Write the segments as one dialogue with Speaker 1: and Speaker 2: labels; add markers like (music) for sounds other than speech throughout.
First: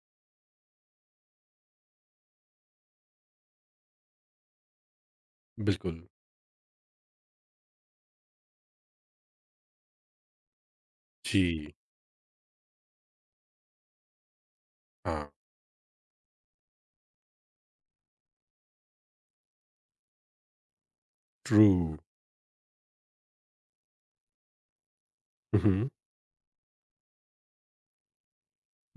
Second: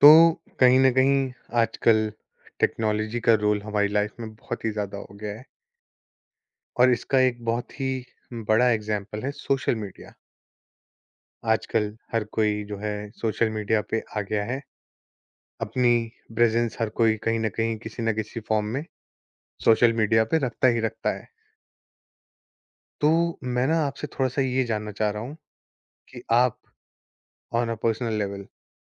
Speaker 1: तो कहीं ना कहीं आजकल टेक्नोलॉजी का रोल हमारी लाइफ में बहुत ही ज़्यादा हो गया है।
Speaker 2: बिल्कुल,
Speaker 1: और इसका एक बहुत ही बड़ा एग्जाम्पल है सोशल मीडिया।
Speaker 2: जी,
Speaker 1: आजकल हर कोई जो है सोशल मीडिया पे आ गया है।
Speaker 2: हाँ,
Speaker 1: अपनी प्रेजेंस हर कोई कहीं ना कहीं किसी ना किसी फॉर्म में सोशल मीडिया पे रखता ही रखता है।
Speaker 2: ट्रू।
Speaker 1: तो मैं ना आपसे थोड़ा सा ये जानना चाह रहा हूँ
Speaker 2: हुँ,
Speaker 1: कि आप ऑन अ पर्सनल लेवल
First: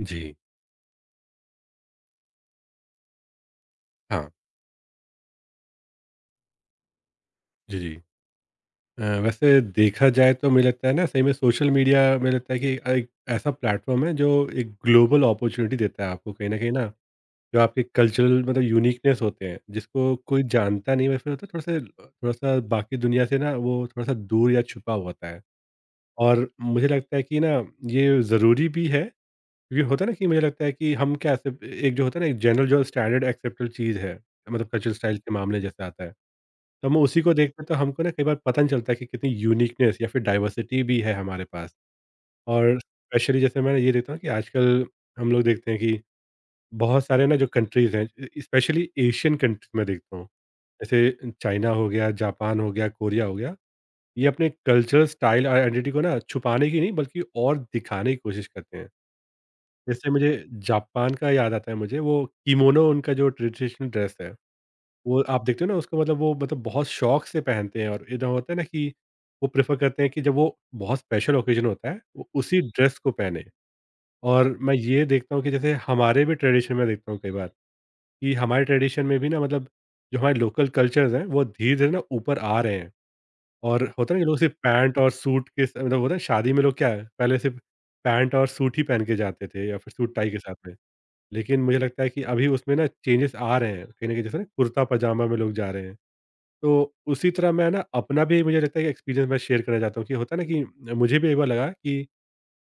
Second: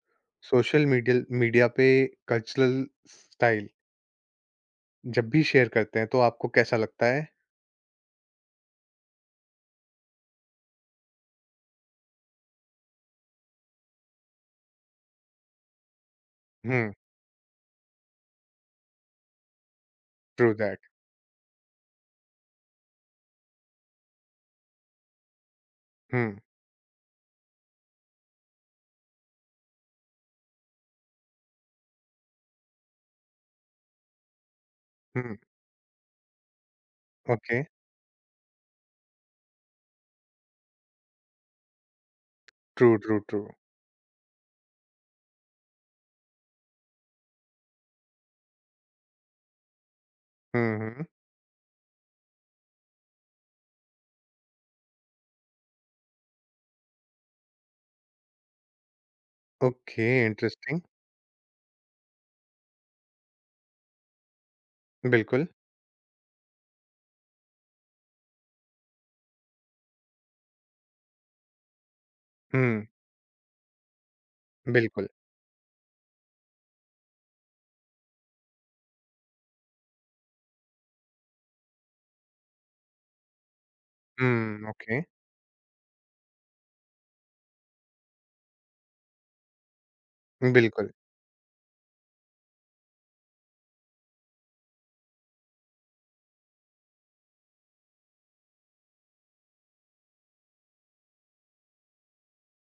Speaker 2: जी,
Speaker 1: सोशल मीडिया मीडिया पे कल्चरल स्टाइल
Speaker 2: हाँ,
Speaker 1: जब भी शेयर करते हैं तो आपको कैसा लगता है।
Speaker 2: जी, जी। वैसे देखा जाए तो मुझे लगता है ना सही में सोशल मीडिया मुझे लगता है कि एक ऐसा प्लेटफ़ॉर्म है जो एक ग्लोबल अपॉर्च्युनिटी देता है आपको कहीं न कहीं ना,
Speaker 1: हम्म।
Speaker 2: जो आपके कल्चरल मतलब यूनिकनेस होते हैं, जिसको कोई
Speaker 1: ट्रू दैट।
Speaker 2: जानता नहीं है, फिर होता है थोड़ा-सा थोड़ा-सा बाकी दुनिया से ना वो थोड़ा-सा दूर या छुपा हुआ होता है।
Speaker 1: हुँ,
Speaker 2: और मुझे लगता है कि ना ये ज़रूरी भी है। ये होता है ना कि मुझे लगता है कि हम क्या सिर्फ एक जो होता है ना, एक जनरल जो स्टैंडर्ड एक्सेप्टेड चीज़ है, मतलब कल्चरल स्टाइल के
Speaker 1: हुँ,
Speaker 2: मामले जैसे आता है। तो हम उसी को देखते
Speaker 1: ओके,
Speaker 2: हैं तो हमको ना कई बार पता नहीं चलता है कि कितनी यूनिकनेस या फिर डाइवर्सिटी भी है हमारे पास। और
Speaker 1: ट्रू, ट्रू,
Speaker 2: स्पेशली
Speaker 1: ट्रू।
Speaker 2: जैसे मैं ये देखता हूँ कि आजकल हम लोग देखते हैं कि बहुत सारे ना जो कंट्रीज़ हैं स्पेशली एशियन कंट्रीज़ मैं देखता हूँ।
Speaker 1: हुँ, हुँ,
Speaker 2: जैसे चाइना हो गया, जापान हो गया, कोरिया हो गया, ये अपने कल्चरल स्टाइल आइडेंटिटी को ना छुपाने की नहीं बल्कि और दिखाने की कोशिश करते हैं।
Speaker 1: ओके,
Speaker 2: जैसे मुझे
Speaker 1: इंटरेस्टिंग,
Speaker 2: जापान का याद आता है, मुझे वो किमोनो उनका जो ट्रेडिशनल ड्रेस है, वो आप
Speaker 1: बिल्कुल।
Speaker 2: देखते हो ना उसका मतलब वो मतलब बहुत शौक से पहनते हैं, और इधर होता है ना कि वो प्रेफ़र करते हैं कि जब वो बहुत स्पेशल ओकेज़न होता है, वो उसी
Speaker 1: हुँ,
Speaker 2: ड्रेस को पहने। और मैं ये
Speaker 1: बिल्कुल।
Speaker 2: देखता हूँ कि जैसे हमारे भी ट्रेडिशन में देखता हूँ कई बार कि हमारे ट्रेडिशन में भी ना मतलब जो हमारे लोकल कल्चर्स हैं, वो धीरे-धीरे ना ऊपर आ रहे हैं। और होता है ना कि लोग सिर्फ़
Speaker 1: हुँ,
Speaker 2: पैंट
Speaker 1: ओके,
Speaker 2: और सूट के स मतलब होता है शादी में लोग क्या है, पहले सिर्फ़ पैंट और सूट ही पहन के जाते थे या फिर सूट टाई के साथ में।
Speaker 1: बिल्कुल।
Speaker 2: लेकिन मुझे लगता है कि अभी उसमें ना चेंजेस आ रहे हैं कहीं न कहीं, जैसे ना कुर्ता पजामा में लोग जा रहे हैं। तो उसी तरह मैं ना अपना भी मुझे लगता है कि एक्सपीरियंस मैं शेयर करना चाहता हूँ कि होता है ना कि मुझे भी एक बार लगा कि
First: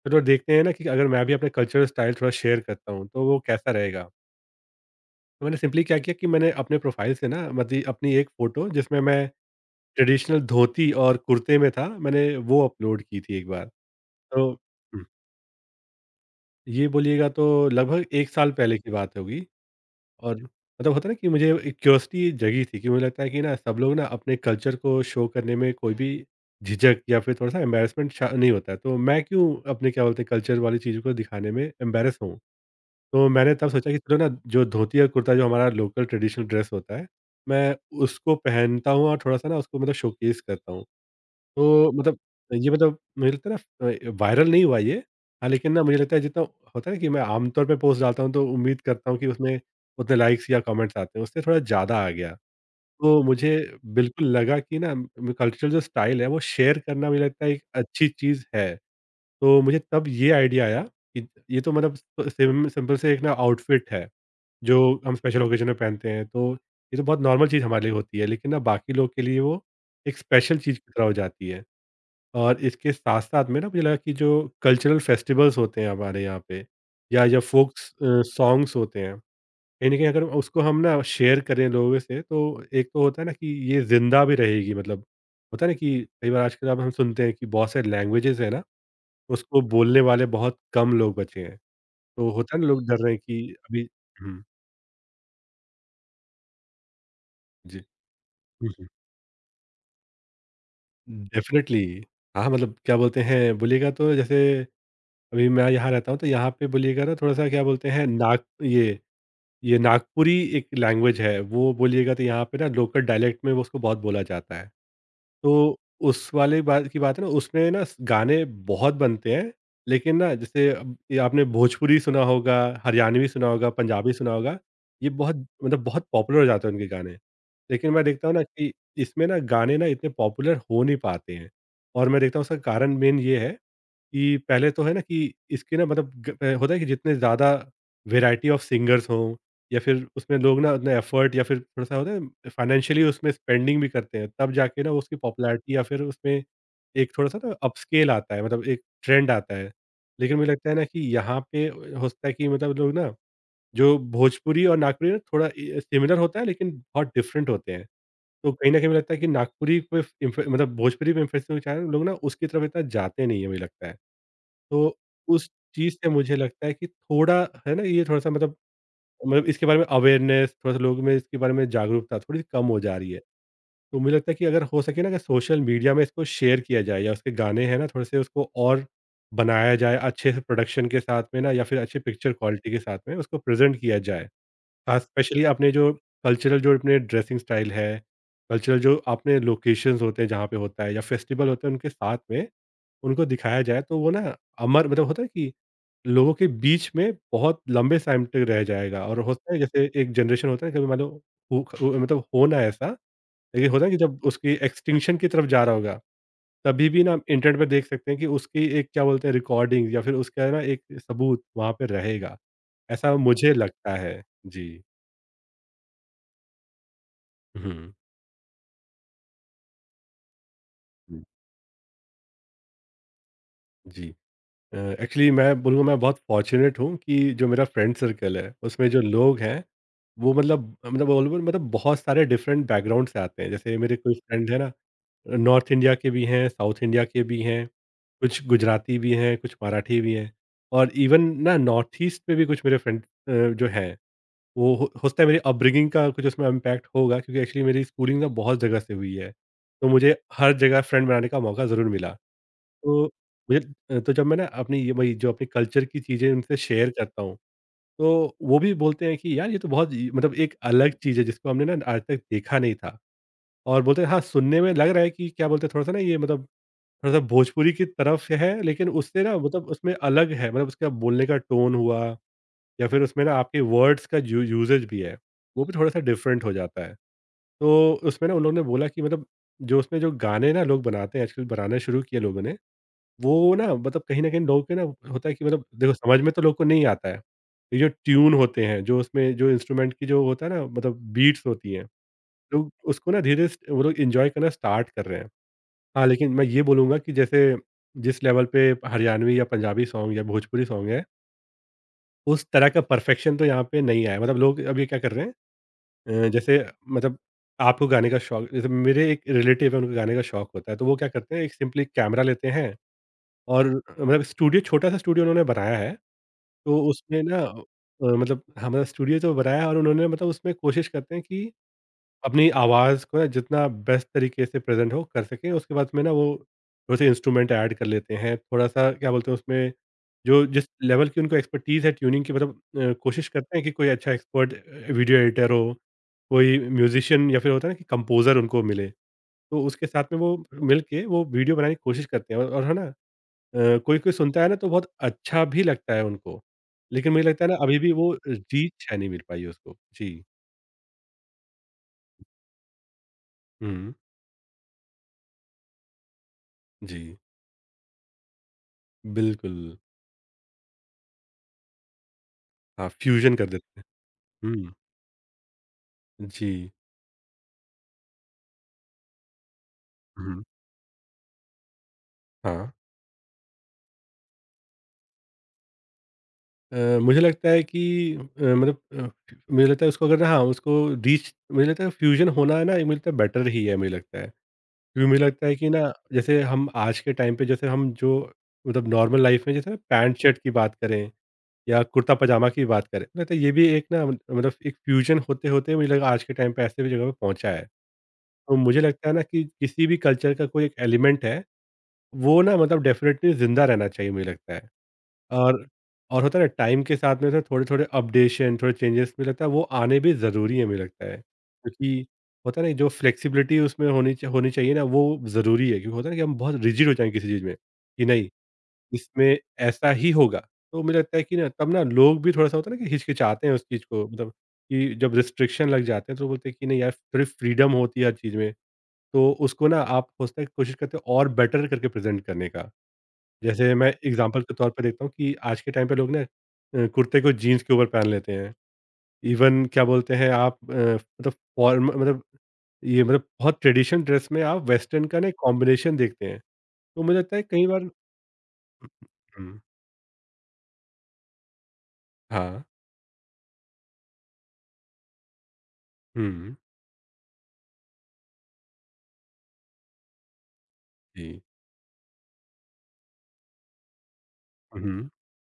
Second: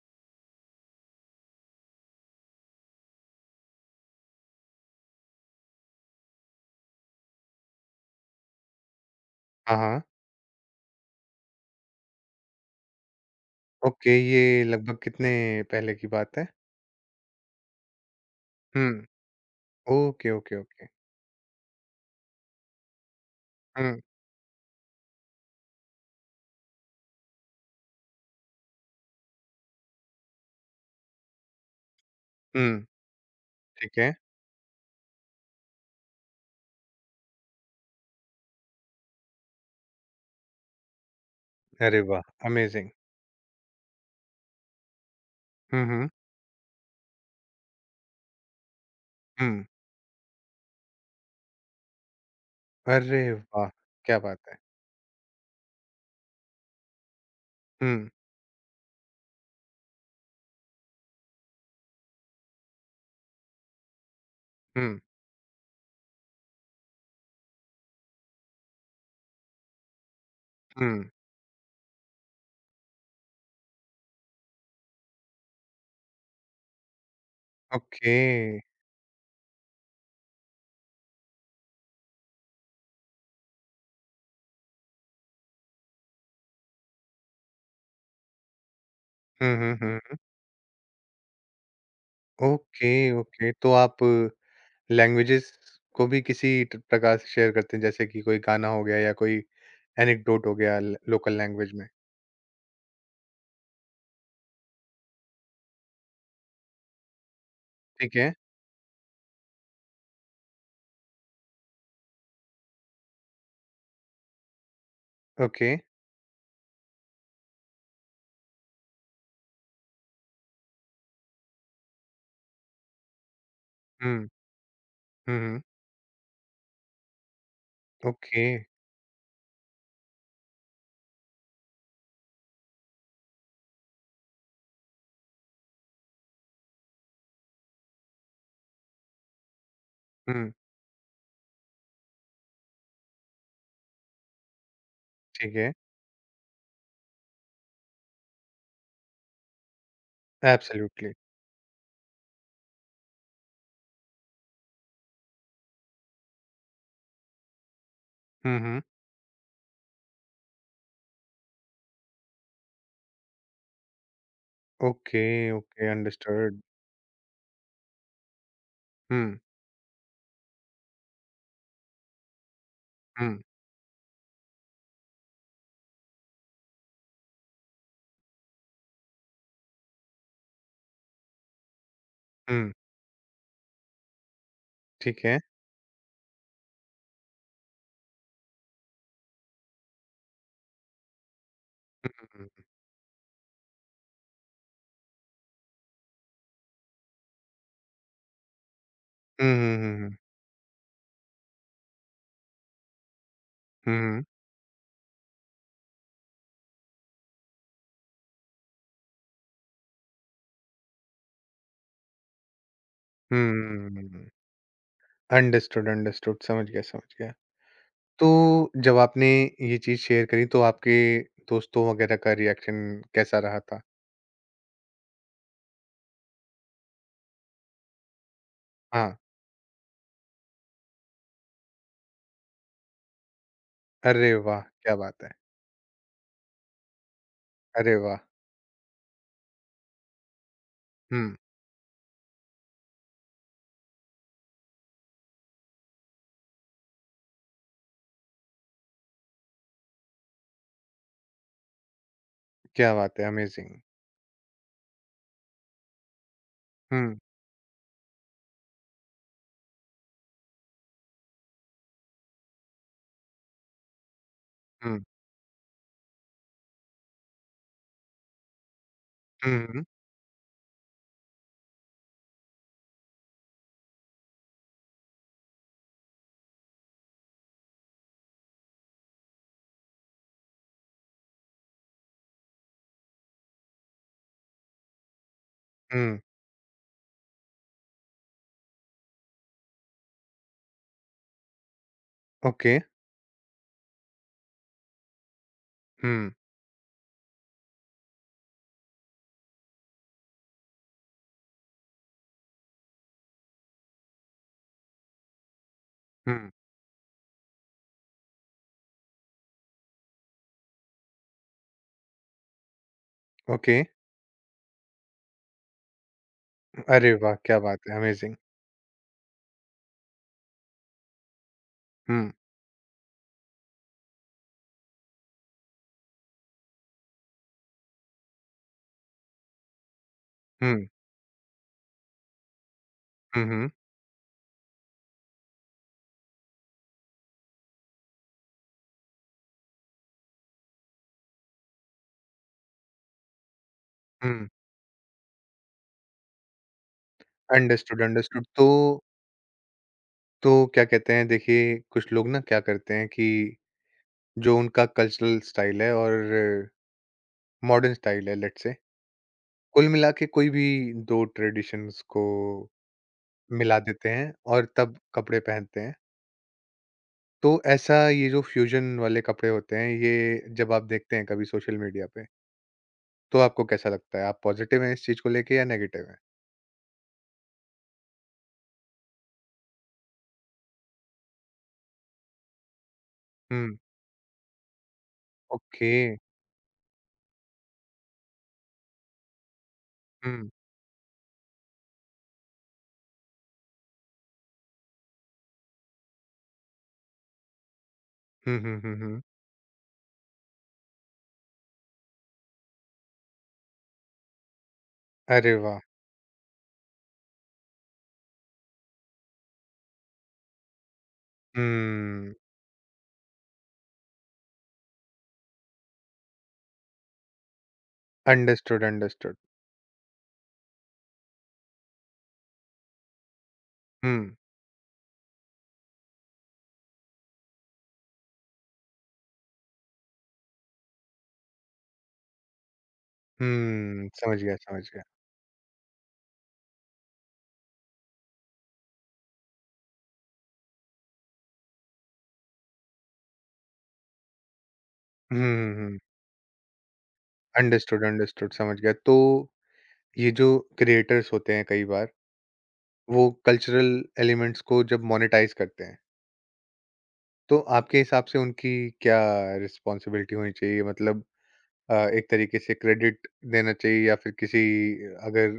Speaker 2: चलो देखते हैं ना कि अगर मैं भी अपने कल्चरल स्टाइल थोड़ा शेयर करता हूँ तो वो कैसा रहेगा। तो मैंने सिंपली क्या किया कि मैंने अपने प्रोफाइल से ना मती अपनी एक फ़ोटो जिसमें मैं
Speaker 1: हाँ, हाँ,
Speaker 2: ट्रेडिशनल धोती और कुर्ते में था, मैंने वो अपलोड की थी एक बार।
Speaker 1: ओके,
Speaker 2: तो
Speaker 1: ये लगभग
Speaker 2: हुँ,
Speaker 1: कितने पहले की बात है?
Speaker 2: ये बोलिएगा तो लगभग 1 साल पहले की
Speaker 1: हुँ,
Speaker 2: बात होगी।
Speaker 1: ओके,
Speaker 2: और
Speaker 1: ओके, ओके।
Speaker 2: मतलब होता है ना कि मुझे एक क्यूरियोसिटी जगी थी कि मुझे लगता है कि ना सब लोग
Speaker 1: हुँ,
Speaker 2: ना अपने कल्चर को शो करने में कोई भी झिझक या फिर थोड़ा सा एम्बेरसमेंट नहीं होता है, तो मैं क्यों अपने क्या बोलते हैं कल्चर वाली चीज़ों को दिखाने में एम्बेरस हूँ।
Speaker 1: हुँ,
Speaker 2: तो मैंने तब सोचा कि
Speaker 1: ठीक है।
Speaker 2: चलो ना, जो धोती और कुर्ता जो हमारा लोकल ट्रेडिशनल ड्रेस होता है, मैं उसको पहनता हूँ और थोड़ा सा ना उसको मतलब शोकेस करता हूँ। तो
Speaker 1: अरे
Speaker 2: मतलब
Speaker 1: वाह!
Speaker 2: ये
Speaker 1: अमेज़िंग।
Speaker 2: मतलब मुझे लगता है ना वायरल नहीं हुआ ये। हाँ, लेकिन ना
Speaker 1: हुँ,
Speaker 2: मुझे
Speaker 1: हुँ,
Speaker 2: लगता है, जितना होता है ना कि मैं आमतौर पे पोस्ट डालता हूँ तो उम्मीद करता हूँ कि उसमें
Speaker 1: हुँ,
Speaker 2: उतने लाइक्स या कमेंट्स आते हैं, उससे थोड़ा ज़्यादा आ गया। तो
Speaker 1: अरे
Speaker 2: मुझे
Speaker 1: वाह! क्या
Speaker 2: बिल्कुल
Speaker 1: बात है।
Speaker 2: लगा कि ना म कल्चरल जो स्टाइल है वो शेयर करना मुझे लगता है एक अच्छी
Speaker 1: हुँ,
Speaker 2: चीज़ है। तो मुझे तब ये आइडिया आया कि ये तो मतलब स सिम सिंपल से एक ना आउटफिट है, जो
Speaker 1: हुँ,
Speaker 2: हम स्पेशल ओकेजन में पहनते हैं। तो ये तो बहुत नॉर्मल चीज़ हमारे लिए होती है, लेकिन ना बाकी लोग के लिए वो एक स्पेशल चीज़ की तरह
Speaker 1: हुँ,
Speaker 2: हो जाती है। और इसके साथ साथ में ना मुझे लगा कि जो कल्चरल फेस्टिवल्स होते हैं हमारे यहाँ पे, या फोक
Speaker 1: ओके।
Speaker 2: सॉन्ग्स होते हैं, कहीं ना कहीं अगर उसको हम ना शेयर करें लोगों से तो एक तो होता है ना कि ये जिंदा भी रहेगी, मतलब होता है ना कि कई बार आजकल अब हम सुनते हैं कि बहुत सारे लैंग्वेजेस है ना,
Speaker 1: हुँ,
Speaker 2: उसको
Speaker 1: हुँ,
Speaker 2: बोलने
Speaker 1: हुँ,
Speaker 2: वाले बहुत कम लोग बचे हैं। तो होता है ना लोग
Speaker 1: ओके,
Speaker 2: डर रहे हैं
Speaker 1: ओके,
Speaker 2: कि
Speaker 1: तो
Speaker 2: अभी।
Speaker 1: आप
Speaker 2: हम्म,
Speaker 1: लैंग्वेजेस को भी किसी ट प्रकार से शेयर करते हैं,
Speaker 2: जी।
Speaker 1: जैसे कि कोई गाना हो गया या कोई एनेक्डोट हो गया ल लोकल लैंग्वेज
Speaker 2: डेफिनेटली,
Speaker 1: में,
Speaker 2: हाँ, मतलब क्या बोलते हैं, बोलिएगा तो जैसे अभी मैं यहाँ रहता हूँ तो यहाँ पे बोलिएगा ना थोड़ा सा, क्या बोलते हैं,
Speaker 1: ठीक है?
Speaker 2: नाग ये नागपुरी एक लैंग्वेज है, वो बोलिएगा तो यहाँ पे ना लोकल डायलेक्ट में वो उसको बहुत बोला जाता है।
Speaker 1: ओके।
Speaker 2: तो उस वाले बात की बात है ना, उसमें ना स गाने बहुत बनते हैं, लेकिन ना जैसे अब ये आपने भोजपुरी सुना होगा, हरियाणवी सुना होगा, पंजाबी
Speaker 1: हुँ,
Speaker 2: सुना होगा, ये
Speaker 1: हुँ,
Speaker 2: बहुत
Speaker 1: हुँ।
Speaker 2: मतलब बहुत पॉपुलर हो जाते हैं उनके गाने। लेकिन मैं देखता हूँ ना
Speaker 1: ओके।
Speaker 2: कि इसमें ना गाने ना इतने पॉपुलर हो नहीं पाते हैं, और मैं देखता हूँ उसका कारण मेन ये है कि पहले तो है ना कि इसके ना मतलब होता है कि जितने ज़्यादा वैराइटी ऑफ सिंगर्स हों या फिर उसमें
Speaker 1: हुँ,
Speaker 2: लोग ना उतना एफर्ट या फिर थोड़ा-सा होता है फाइनेंशियली उसमें स्पेंडिंग भी करते हैं, तब जाके ना उसकी
Speaker 1: ठीक है।
Speaker 2: पॉपुलैरिटी या फिर उसमें एक थोड़ा-सा ना अपस्केल आता है, मतलब एक ट्रेंड आता है। लेकिन मुझे लगता है ना कि
Speaker 1: एब्सोल्युटली।
Speaker 2: यहाँ पे हो सकता है कि मतलब लोग ना, जो भोजपुरी और नागपुरी ना थोड़ा सिमिलर होता है लेकिन बहुत डिफरेंट होते हैं। तो
Speaker 1: हुँ,
Speaker 2: कहीं न
Speaker 1: हुँ।
Speaker 2: कहीं मुझे लगता है कि नागपुरी पे इम्फे मतलब भोजपुरी पे इन्फ्लुएंस होने के कारण लोग ना उसकी तरफ इतना जाते नहीं है, मुझे लगता है। तो
Speaker 1: ओके,
Speaker 2: उस
Speaker 1: ओके,
Speaker 2: चीज़ से मुझे
Speaker 1: अंडरस्टूड।
Speaker 2: लगता है कि थोड़ा है ना, ये थोड़ा-सा मतलब
Speaker 1: हुँ,
Speaker 2: मतलब इसके बारे में अवेयरनेस, थोड़ा-सा लोगों में इसके बारे में जागरूकता थोड़ी सी कम हो जा रही है।
Speaker 1: हुँ,
Speaker 2: तो मुझे लगता है कि अगर हो सके ना, अगर सोशल मीडिया में इसको शेयर किया जाए या उसके गाने हैं ना थोड़े-से उसको और बनाया जाए अच्छे से प्रोडक्शन के साथ में, ना या फिर अच्छी पिक्चर क्वालिटी
Speaker 1: हुँ,
Speaker 2: के साथ में उसको प्रेज़ेंट किया जाए। ख़ास
Speaker 1: ठीक है।
Speaker 2: स्पेशली अपने जो कल्चरल जो अपने ड्रेसिंग स्टाइल है, कल्चरल जो अपने लोकेशंस होते हैं जहाँ पे होता है या फेस्टिवल होते हैं उनके साथ में उनको दिखाया जाए तो वो ना अमर, मतलब होता है कि लोगों के बीच में बहुत लंबे टाइम तक रह जाएगा। और
Speaker 1: हुँ,
Speaker 2: होता है जैसे
Speaker 1: हुँ,
Speaker 2: एक
Speaker 1: हुँ,
Speaker 2: जनरेशन होता है, कभी मान लो हु- हु- मतलब होना ऐसा। लेकिन होता है
Speaker 1: हुँ,
Speaker 2: कि जब
Speaker 1: हुँ,
Speaker 2: उसकी एक्सटिंक्शन की तरफ जा रहा होगा, तभी भी ना हम इंटरनेट पर देख सकते हैं कि उसकी एक क्या बोलते हैं रिकॉर्डिंग या फिर उसका ना एक सबूत वहाँ पे रहेगा, ऐसा मुझे
Speaker 1: हुँ,
Speaker 2: लगता है
Speaker 1: हुँ।
Speaker 2: जी।
Speaker 1: अंडरस्टूड, अंडरस्टूड, समझ गया, समझ गया।
Speaker 2: हम्म,
Speaker 1: तो जब आपने ये चीज़ शेयर करी, तो आपके
Speaker 2: हम्म,
Speaker 1: दोस्तों वगैरह का रिएक्शन कैसा रहा था?
Speaker 2: जी। एक्चुअली मैं बोलूँगा मैं बहुत फॉर्चुनेट हूँ कि जो मेरा फ्रेंड सर्कल है उसमें जो
Speaker 1: हाँ।
Speaker 2: लोग हैं, वो मतलब बोलूँ मतलब बहुत सारे डिफरेंट बैकग्राउंड से आते हैं, जैसे मेरे कोई
Speaker 1: अरे
Speaker 2: फ्रेंड है
Speaker 1: वाह!
Speaker 2: ना
Speaker 1: क्या बात है!
Speaker 2: नॉर्थ इंडिया के भी हैं, साउथ इंडिया के भी हैं,
Speaker 1: अरे वाह!
Speaker 2: कुछ गुजराती भी हैं, कुछ मराठी भी हैं। और इवन
Speaker 1: हुँ,
Speaker 2: ना नॉर्थ ईस्ट में भी कुछ मेरे फ्रेंड जो हैं, वो हो सकता है मेरी अपब्रिंगिंग का कुछ उसमें इम्पैक्ट होगा क्योंकि एक्चुअली मेरी स्कूलिंग ना बहुत जगह से हुई है। तो मुझे हर जगह फ्रेंड बनाने का मौका ज़रूर मिला।
Speaker 1: क्या
Speaker 2: तो
Speaker 1: बात है,
Speaker 2: मुझे
Speaker 1: अमेज़िंग!
Speaker 2: तो जब मैं ना अपनी ये वही जो अपने कल्चर की चीज़ें उनसे शेयर
Speaker 1: हुँ,
Speaker 2: करता हूँ, तो वो भी बोलते हैं कि यार ये तो बहुत इ मतलब एक अलग चीज़ है जिसको हमने ना आज तक देखा नहीं था। और बोलते हैं हाँ, सुनने में लग
Speaker 1: हुँ,
Speaker 2: रहा है कि क्या बोलते हैं थोड़ा-सा ना, ये मतलब थोड़ा-सा भोजपुरी की तरफ से है, लेकिन उससे ना
Speaker 1: हुँ,
Speaker 2: मतलब उसमें अलग है, मतलब उसका बोलने का टोन हुआ या फिर उसमें ना आपके वर्ड्स का यू यूसेज भी है, वो भी थोड़ा-सा डिफरेंट हो जाता है। तो उसमें ना उन लोगों ने बोला कि मतलब जो उसमें जो गाने ना लोग बनाते हैं, आजकल बनाना शुरू किए लोगों ने, वो ना मतलब कहीं न कहीं लोगों के ना होता है कि मतलब देखो
Speaker 1: हुँ,
Speaker 2: समझ में तो लोग को नहीं आता है। ये जो ट्यून होते हैं, जो उसमें जो इंस्ट्रूमेंट की जो होता है ना मतलब बीट्स होती हैं, लोग
Speaker 1: ओके,
Speaker 2: उसको ना धीरे-धीरे स वो लोग एन्जॉय करना स्टार्ट कर रहे हैं। हाँ, लेकिन
Speaker 1: हुँ,
Speaker 2: मैं ये बोलूँगा कि जैसे जिस लेवल पे हरियाणवी या पंजाबी सॉन्ग या भोजपुरी सॉन्ग है, उस तरह का परफ़ेक्शन तो यहाँ पे नहीं आया। मतलब लोग अभी क्या कर रहे हैं,
Speaker 1: हुँ,
Speaker 2: जैसे मतलब आपको गाने का शौक, जैसे मेरे एक रिलेटिव है, उनको गाने का शौक होता है, तो वो क्या करते हैं, एक सिंपली कैमरा लेते हैं और
Speaker 1: ओके,
Speaker 2: मतलब स्टूडियो, छोटा-सा स्टूडियो उन्होंने बनाया है, तो
Speaker 1: अरे
Speaker 2: उसमें
Speaker 1: वाह!
Speaker 2: ना
Speaker 1: क्या बात है, अमेज़िंग!
Speaker 2: मतलब हाँ, मतलब स्टूडियो तो बनाया है और उन्होंने मतलब उसमें कोशिश करते हैं कि
Speaker 1: हुँ,
Speaker 2: अपनी आवाज़ को ना जितना बेस्ट तरीके से प्रेज़ेंट हो, कर सकें। उसके बाद में ना वो थोड़े-से इंस्ट्रूमेंट ऐड कर लेते हैं। थोड़ा-सा क्या बोलते हैं उसमें जो जिस
Speaker 1: हुँ,
Speaker 2: लेवल की उनको एक्सपर्टीज़ है ट्यूनिंग की मतलब कोशिश
Speaker 1: हुँ,
Speaker 2: करते हैं
Speaker 1: हुँ,
Speaker 2: कि कोई अच्छा एक्सपर्ट वीडियो एडिटर हो, कोई म्यूज़िशियन या फिर होता है ना कि कंपोज़र उनको मिले। तो उसके साथ में वो मिल के वो वीडियो बनाने की कोशिश करते हैं, और है ना, कोई-कोई सुनता
Speaker 1: हुँ,
Speaker 2: है ना तो बहुत अच्छा भी लगता है उनको। लेकिन मुझे लगता है ना अभी भी
Speaker 1: अंडरस्टूड,
Speaker 2: वो
Speaker 1: अंडरस्टूड।
Speaker 2: रीच शायद नहीं मिल पाई है उसको। जी।
Speaker 1: तो क्या कहते हैं, देखिए, कुछ लोग ना क्या करते हैं कि
Speaker 2: हुँ,
Speaker 1: जो उनका कल्चरल स्टाइल है और
Speaker 2: जी।
Speaker 1: मॉडर्न स्टाइल है, लेट्स से,
Speaker 2: बिल्कुल।
Speaker 1: कुल मिला के कोई भी 2 ट्रेडिशंस को
Speaker 2: हाँ, फ्यूज़न कर
Speaker 1: मिला
Speaker 2: देते हैं।
Speaker 1: देते हैं और
Speaker 2: हुँ,
Speaker 1: तब कपड़े पहनते हैं।
Speaker 2: जी।
Speaker 1: तो ऐसा ये जो फ्यूजन वाले कपड़े होते हैं ये
Speaker 2: हुँ।
Speaker 1: जब आप देखते हैं कभी सोशल मीडिया पे
Speaker 2: हाँ।
Speaker 1: तो आपको कैसा लगता है? आप पॉजिटिव हैं इस चीज़ को लेके या नेगेटिव हैं?
Speaker 2: मुझे लगता है कि मतलब मुझे लगता है उसको अगर ना, हाँ, उसको रीच, मुझे लगता है, फ्यूज़न होना है ना, ये मुझे लगता है बेटर ही है,
Speaker 1: हुँ,
Speaker 2: मुझे लगता है। क्योंकि मुझे लगता है कि ना,
Speaker 1: ओके।
Speaker 2: जैसे हम आज के टाइम पे, जैसे हम जो मतलब नॉर्मल लाइफ़ में, जैसे पैंट शर्ट
Speaker 1: हुँ।
Speaker 2: की बात करें या कुर्ता पजामा की बात करें, मुझे लगता है ये भी एक ना मतलब एक फ्यूज़न होते-होते मुझे लगा आज के टाइम पे ऐसे भी जगह पे पहुँचा है। तो
Speaker 1: हुँ, हुँ,
Speaker 2: मुझे
Speaker 1: हुँ,
Speaker 2: लगता है ना
Speaker 1: हुँ।
Speaker 2: कि किसी भी कल्चर का कोई एक एलिमेंट है, वो ना मतलब डेफ़िनेटली ज़िंदा रहना चाहिए, मुझे लगता है।
Speaker 1: अरे
Speaker 2: और
Speaker 1: वाह!
Speaker 2: और होता है ना टाइम के साथ में, तो थोड़े-थोड़े अपडेशन, थोड़े चेंजेज़ मुझे लगता है वो आने भी ज़रूरी है, मुझे लगता है। क्योंकि
Speaker 1: हुँ।
Speaker 2: होता है ना जो फ्लेक्सिबिलिटी उसमें होनी चाहिए ना, वो ज़रूरी है। क्योंकि होता है ना कि हम बहुत रिजिड हो जाएँ किसी चीज़ में, कि नहीं,
Speaker 1: अंडरस्टूड, अंडरस्टूड।
Speaker 2: इसमें ऐसा ही होगा। तो मुझे लगता है कि ना तब ना लोग भी थोड़ा-सा होता है ना कि हिचकिचाते हैं उस चीज़ को, मतलब
Speaker 1: हुँ,
Speaker 2: कि जब रिस्ट्रिक्शन लग जाते हैं तो बोलते हैं कि नहीं यार, थोड़ी फ्रीडम होती है हर चीज़ में। तो उसको ना आप सोचते हैं, कोशिश करते हैं और बेटर करके प्रेज़ेंट करने का। जैसे मैं
Speaker 1: हुँ। समझ
Speaker 2: एग्ज़ाम्पल के
Speaker 1: गया,
Speaker 2: तौर पे
Speaker 1: समझ गया।
Speaker 2: देखता हूँ कि आज के टाइम पे लोग ना कुर्ते को जीन्स के ऊपर पहन लेते हैं। इवन क्या बोलते हैं आप, मतलब फॉर्म, मतलब ये मतलब बहुत ट्रेडिशनल ड्रेस में आप वेस्टर्न का ना एक
Speaker 1: हुँ, हुँ,
Speaker 2: कॉम्बिनेशन
Speaker 1: हुँ।
Speaker 2: देखते हैं। तो मुझे लगता है कई बार।
Speaker 1: अंडरस्टूड, अंडरस्टूड समझ गया। तो
Speaker 2: हुँ,
Speaker 1: ये जो क्रिएटर्स होते हैं कई बार
Speaker 2: हाँ,
Speaker 1: वो कल्चरल एलिमेंट्स को जब मोनेटाइज़ करते हैं,
Speaker 2: हुँ,
Speaker 1: तो आपके हिसाब से उनकी क्या रिस्पॉन्सिबिलिटी होनी चाहिए? मतलब
Speaker 2: जी।
Speaker 1: एक तरीके से क्रेडिट देना चाहिए या फिर किसी
Speaker 2: हुँ,
Speaker 1: अगर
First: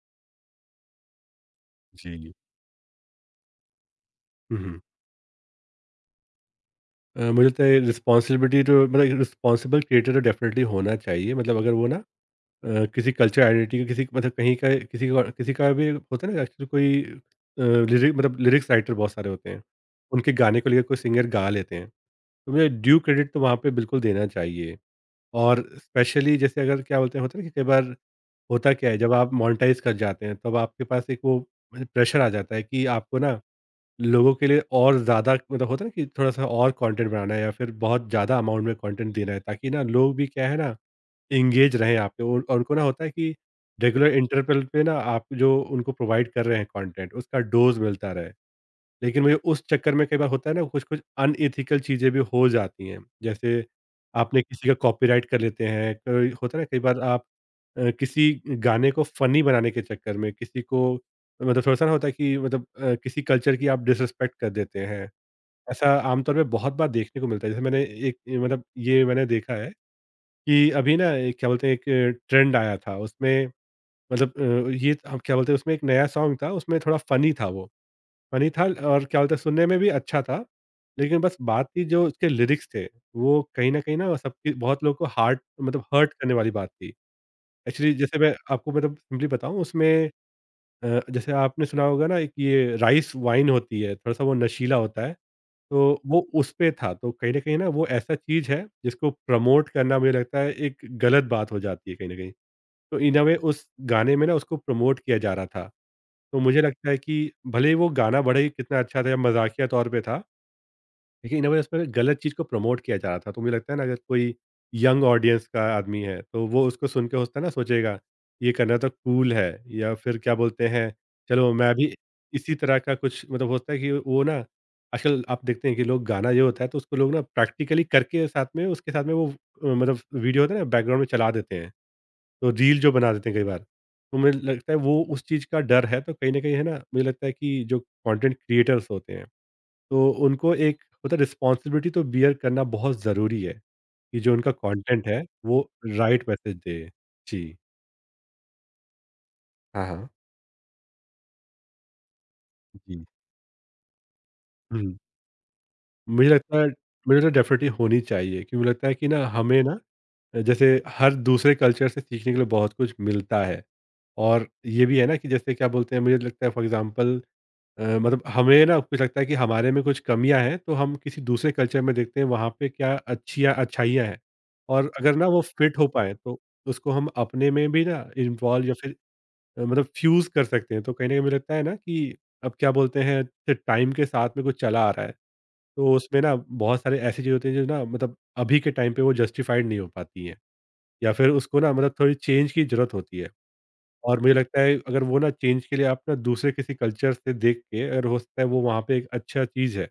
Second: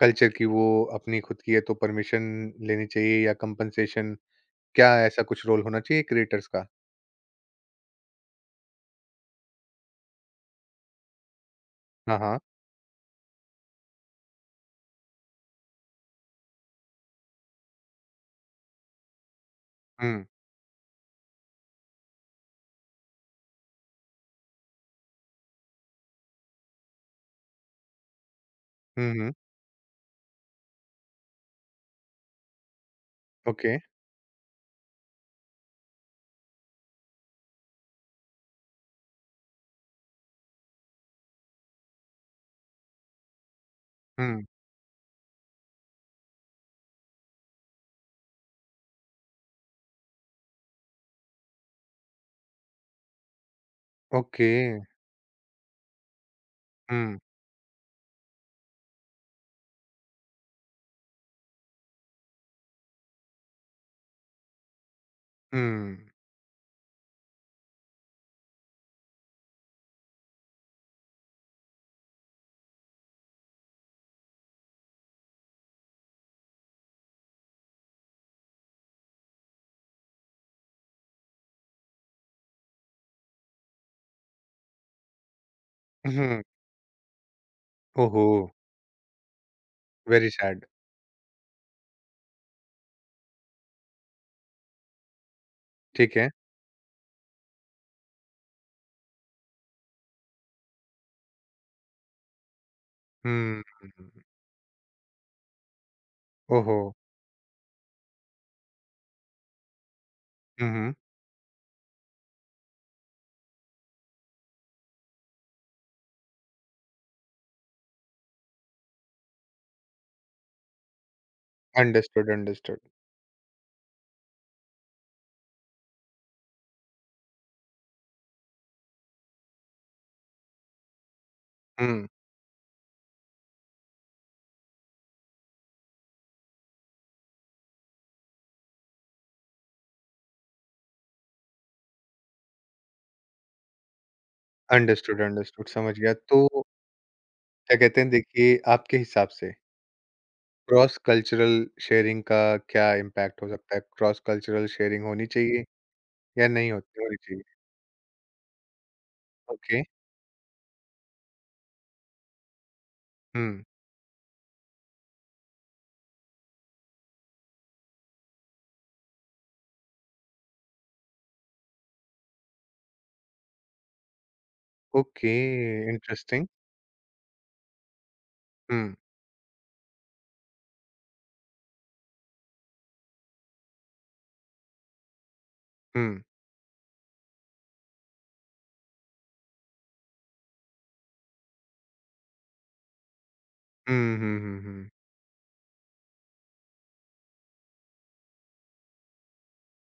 Speaker 1: कल्चर की वो अपनी खुद की है तो परमिशन
Speaker 2: जी।
Speaker 1: लेनी चाहिए या कंपनसेशन
Speaker 2: हुँ।
Speaker 1: क्या ऐसा कुछ रोल होना चाहिए क्रिएटर्स का?
Speaker 2: मुझे लगता है रिस्पॉन्सिबिलिटी तो मतलब रिस्पॉन्सिबल क्रिएटर तो डेफ़िनिटली होना चाहिए, मतलब अगर वो ना
Speaker 1: हाँ, हाँ।
Speaker 2: किसी कल्चर आइडेंटिटी का, किसी मतलब कहीं का, किसी का भी होता है ना, एक्चुअली कोई अ, लिरिक मतलब लिरिक्स राइटर बहुत सारे होते हैं।
Speaker 1: हुँ।
Speaker 2: उनके गाने को लेकर कोई सिंगर गा लेते हैं। तो मुझे, ड्यू क्रेडिट तो वहाँ पे बिल्कुल देना चाहिए। और स्पेशली जैसे अगर क्या बोलते हैं होता है ना कि कई बार होता क्या है,
Speaker 1: हुँ,
Speaker 2: जब आप
Speaker 1: हुँ।
Speaker 2: मोनेटाइज़ कर जाते हैं तब आपके पास एक वो मतलब प्रेशर आ जाता है कि आपको ना
Speaker 1: ओके।
Speaker 2: लोगों के लिए और ज़्यादा, मतलब होता है ना कि थोड़ा-सा और कंटेंट बनाना है या फिर बहुत ज़्यादा अमाउंट में कंटेंट देना है, ताकि ना लोग भी क्या है ना एंगेज रहें आप पे, और उनको ना होता है कि रेगुलर
Speaker 1: हुँ।
Speaker 2: इंटरवल पे ना आप जो उनको प्रोवाइड कर रहे हैं कंटेंट उसका डोज़ मिलता रहे। लेकिन मुझे उस चक्कर में कई बार होता है ना, कुछ-कुछ अनएथिकल चीज़ें भी हो जाती हैं। जैसे आपने
Speaker 1: ओके।
Speaker 2: किसी का कॉपीराइट कर लेते हैं, कोई होता है ना कई बार
Speaker 1: हुँ,
Speaker 2: आप किसी गाने को फ़नी बनाने के चक्कर में किसी को, मतलब थोड़ा-सा ना, होता है कि मतलब किसी कल्चर की आप डिसरिस्पेक्ट कर देते हैं। ऐसा
Speaker 1: हुँ।
Speaker 2: आमतौर पे बहुत बार देखने को मिलता है। जैसे मैंने एक, मतलब ये मैंने देखा है कि अभी ना एक क्या बोलते हैं एक ट्रेंड आया था उसमें, मतलब ये हम क्या बोलते हैं उसमें, एक नया सॉन्ग था उसमें, थोड़ा फ़नी था वो, फ़नी था, और क्या बोलते हैं सुनने में भी अच्छा था। लेकिन बस बात थी जो उसके लिरिक्स थे वो कहीं न कहीं ना सबकी, बहुत लोगों को हार्ट, मतलब हर्ट करने
Speaker 1: हुँ।
Speaker 2: वाली बात थी। एक्चुअली जैसे
Speaker 1: ओहो!
Speaker 2: मैं आपको मतलब सिंपली बताऊँ उसमें,
Speaker 1: वेरी सैड।
Speaker 2: जैसे आपने सुना होगा ना, एक ये राइस वाइन होती है, थोड़ा-सा वो नशीला होता है। तो
Speaker 1: ठीक
Speaker 2: वो
Speaker 1: है।
Speaker 2: उस पे था, तो कहीं न कहीं ना वो ऐसा चीज़ है जिसको प्रमोट करना मुझे लगता है एक गलत बात हो जाती है कहीं न कहीं। तो इन अ वे
Speaker 1: हुँ,
Speaker 2: उस गाने में
Speaker 1: हुँ।
Speaker 2: ना उसको प्रमोट किया जा रहा था। तो मुझे
Speaker 1: ओहो!
Speaker 2: लगता है कि भले ही वो गाना बड़ा ही कितना अच्छा था या मज़ाकिया तौर पे था,
Speaker 1: हुँ, हुँ।
Speaker 2: देखिए, इन अ, वे उसमें गलत चीज़ को प्रमोट किया जा रहा था, तो मुझे लगता है ना अगर कोई यंग ऑडियंस का आदमी है, तो वो उसको सुन के होता है ना, सोचेगा, ये करना तो कूल है, या फिर क्या बोलते हैं, चलो मैं भी
Speaker 1: अंडरस्टूड,
Speaker 2: इसी तरह
Speaker 1: अंडरस्टूड।
Speaker 2: का कुछ, मतलब होता है कि वो ना आजकल आप देखते हैं कि लोग गाना जो होता है, तो उसको लोग ना प्रैक्टिकली करके साथ में, उसके साथ में वो मतलब वीडियो होता है ना बैकग्राउंड में चला देते हैं,
Speaker 1: हुँ।
Speaker 2: तो रील जो बना देते हैं कई बार, तो मुझे लगता है वो उस चीज़ का डर है, तो कहीं न कहीं है ना, मुझे लगता है कि जो कंटेंट क्रिएटर्स होते हैं, तो उनको एक होता है रिस्पॉन्सिबिलिटी तो बियर करना बहुत ज़रूरी है, कि जो उनका कंटेंट
Speaker 1: अंडरस्टूड,
Speaker 2: है वो
Speaker 1: अंडरस्टूड समझ गया।
Speaker 2: राइट
Speaker 1: तो
Speaker 2: मैसेज दे। जी।
Speaker 1: क्या कहते हैं देखिए आपके हिसाब से
Speaker 2: हाँ, हाँ।
Speaker 1: क्रॉस कल्चरल शेयरिंग का क्या
Speaker 2: जी।
Speaker 1: इम्पैक्ट हो सकता है? क्रॉस कल्चरल
Speaker 2: हुँ।
Speaker 1: शेयरिंग होनी चाहिए
Speaker 2: मुझे
Speaker 1: या
Speaker 2: लगता है
Speaker 1: नहीं होती
Speaker 2: मुझे
Speaker 1: होनी
Speaker 2: लगता है
Speaker 1: चाहिए?
Speaker 2: डेफ़िनिटली होनी चाहिए, क्योंकि मुझे लगता है कि ना हमें ना,
Speaker 1: ओके।
Speaker 2: जैसे हर दूसरे कल्चर से सीखने के लिए बहुत कुछ मिलता है।
Speaker 1: हुँ।
Speaker 2: और ये भी है ना कि जैसे क्या बोलते हैं, मुझे लगता है फॉर एग्ज़ाम्पल मतलब हमें ना कुछ लगता है कि हमारे में कुछ कमियाँ हैं, तो हम किसी दूसरे कल्चर में देखते हैं वहाँ पे क्या अच्छियाँ अच्छाइयाँ हैं। और अगर ना
Speaker 1: ओके,
Speaker 2: वो फिट हो पाएँ, तो
Speaker 1: इंटरेस्टिंग।
Speaker 2: उसको हम अपने में भी ना इन्वॉल्व या
Speaker 1: हुँ,
Speaker 2: फिर मतलब फ़्यूज़ कर सकते हैं। तो कहीं न कहीं मुझे लगता है ना कि अब क्या बोलते हैं कि टाइम के साथ में कुछ चला आ रहा है, तो
Speaker 1: हुँ,
Speaker 2: उसमें ना बहुत सारे ऐसी चीज़ें होती हैं जो ना मतलब अभी के टाइम पे वो जस्टिफ़ाइड नहीं हो पाती हैं। या फिर उसको ना मतलब थोड़ी चेंज की ज़रूरत होती है।
Speaker 1: हुँ,
Speaker 2: और मुझे
Speaker 1: हुँ,
Speaker 2: लगता
Speaker 1: हुँ,
Speaker 2: है
Speaker 1: हुँ।
Speaker 2: अगर वो ना चेंज के लिए आप ना दूसरे किसी कल्चर से देख के, अगर हो सकता है वो वहाँ पे एक अच्छा चीज़ है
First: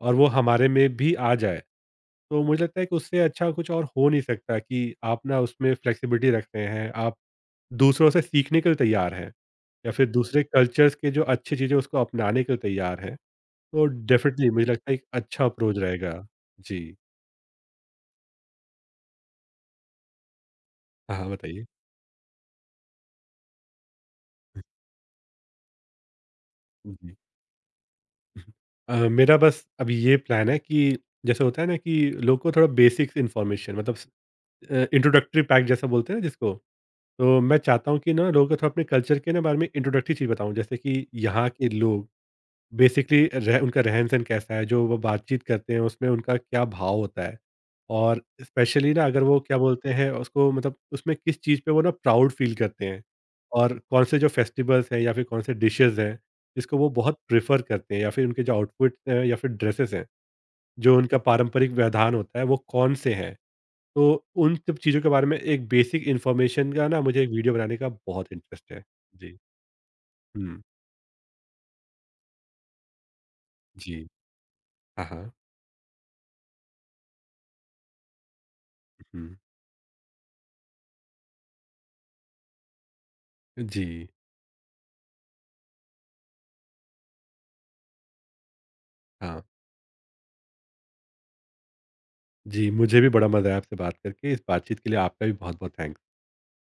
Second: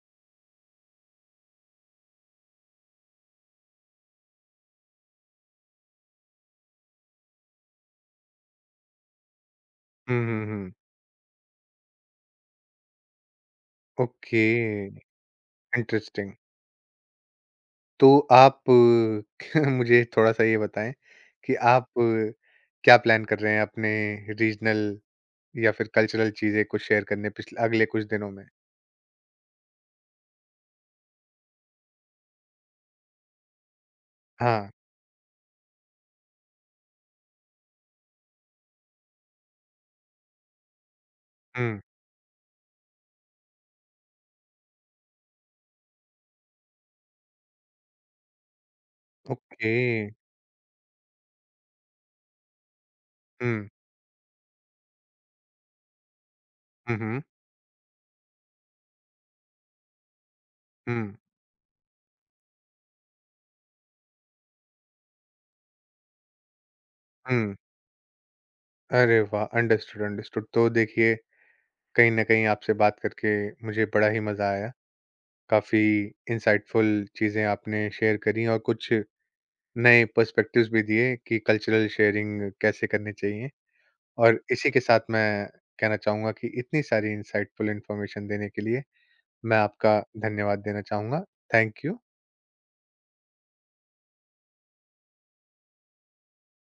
Speaker 2: और वो हमारे में भी आ जाए, तो मुझे लगता है कि उससे अच्छा कुछ और हो नहीं सकता, कि आप ना उसमें फ्लेक्सिबिलिटी रखते हैं, आप दूसरों से सीखने के लिए तैयार हैं या फिर
Speaker 1: हुँ,
Speaker 2: दूसरे
Speaker 1: हुँ, हुँ।
Speaker 2: कल्चर्स के जो अच्छी चीज़ें हैं उसको अपनाने के लिए तैयार हैं। तो
Speaker 1: ओके,
Speaker 2: डेफ़िनिटली मुझे लगता है एक अच्छा अप्रोच रहेगा।
Speaker 1: इंटरेस्टिंग।
Speaker 2: जी।
Speaker 1: तो आप (laughs) मुझे थोड़ा-सा ये बताएँ
Speaker 2: हाँ, हाँ,
Speaker 1: कि
Speaker 2: बताइए?
Speaker 1: आप क्या प्लान कर रहे हैं अपने रीजनल या फिर कल्चरल चीज़ें कुछ शेयर
Speaker 2: जी।
Speaker 1: करने पिछले अगले कुछ दिनों में?
Speaker 2: (laughs) मेरा बस अभी ये प्लान है कि, जैसे होता है ना कि लोग को थोड़ा बेसिक्स इन्फॉर्मेशन, मतलब
Speaker 1: हाँ।
Speaker 2: इंट्रोडक्टरी पैक जैसा बोलते हैं ना जिसको, तो मैं चाहता हूँ कि ना लोगों को थोड़ा अपने कल्चर के ना बारे में इंट्रोडक्टरी चीज़ बताऊँ, जैसे कि यहाँ के
Speaker 1: हुँ,
Speaker 2: लोग बेसिकली रह उनका रहन सहन कैसा है, जो वो बातचीत करते हैं उसमें उनका क्या भाव होता है, और स्पेशली ना अगर वो क्या
Speaker 1: ओके।
Speaker 2: बोलते हैं उसको मतलब उसमें किस चीज़ पे वो ना प्राउड फील करते हैं,
Speaker 1: हुँ।
Speaker 2: और कौन से जो फेस्टिवल्स हैं या फिर कौन से डिशेज हैं जिसको वो
Speaker 1: हुँ,
Speaker 2: बहुत
Speaker 1: हुँ।
Speaker 2: प्रेफर करते हैं, या फिर उनके जो आउटफिट हैं या फिर ड्रेसेस हैं, जो
Speaker 1: हुँ,
Speaker 2: उनका पारंपरिक व्यवधान होता है वो कौन से हैं, तो उन सब चीज़ों के बारे में एक बेसिक इन्फॉर्मेशन का ना मुझे एक वीडियो
Speaker 1: हुँ।
Speaker 2: बनाने का बहुत इंटरेस्ट है।
Speaker 1: अरे
Speaker 2: जी।
Speaker 1: वाह! Understood, understood.
Speaker 2: हुँ।
Speaker 1: तो देखिए, कहीं न कहीं आपसे बात करके मुझे
Speaker 2: जी।
Speaker 1: बड़ा ही मज़ा आया।
Speaker 2: हाँ, हाँ।
Speaker 1: काफ़ी इनसाइटफुल चीज़ें आपने शेयर करी और कुछ
Speaker 2: हुँ।
Speaker 1: नए पर्सपेक्टिव्स भी दिए कि कल्चरल शेयरिंग कैसे करनी चाहिए।
Speaker 2: जी।
Speaker 1: और इसी के साथ मैं कहना चाहूँगा कि इतनी सारी इनसाइटफुल इन्फॉर्मेशन देने के लिए
Speaker 2: हाँ।
Speaker 1: मैं आपका धन्यवाद देना चाहूँगा। Thank you.
Speaker 2: जी, मुझे भी बड़ा मज़ा आया आपसे बात करके। इस बातचीत के लिए आपका भी बहुत-बहुत थैंक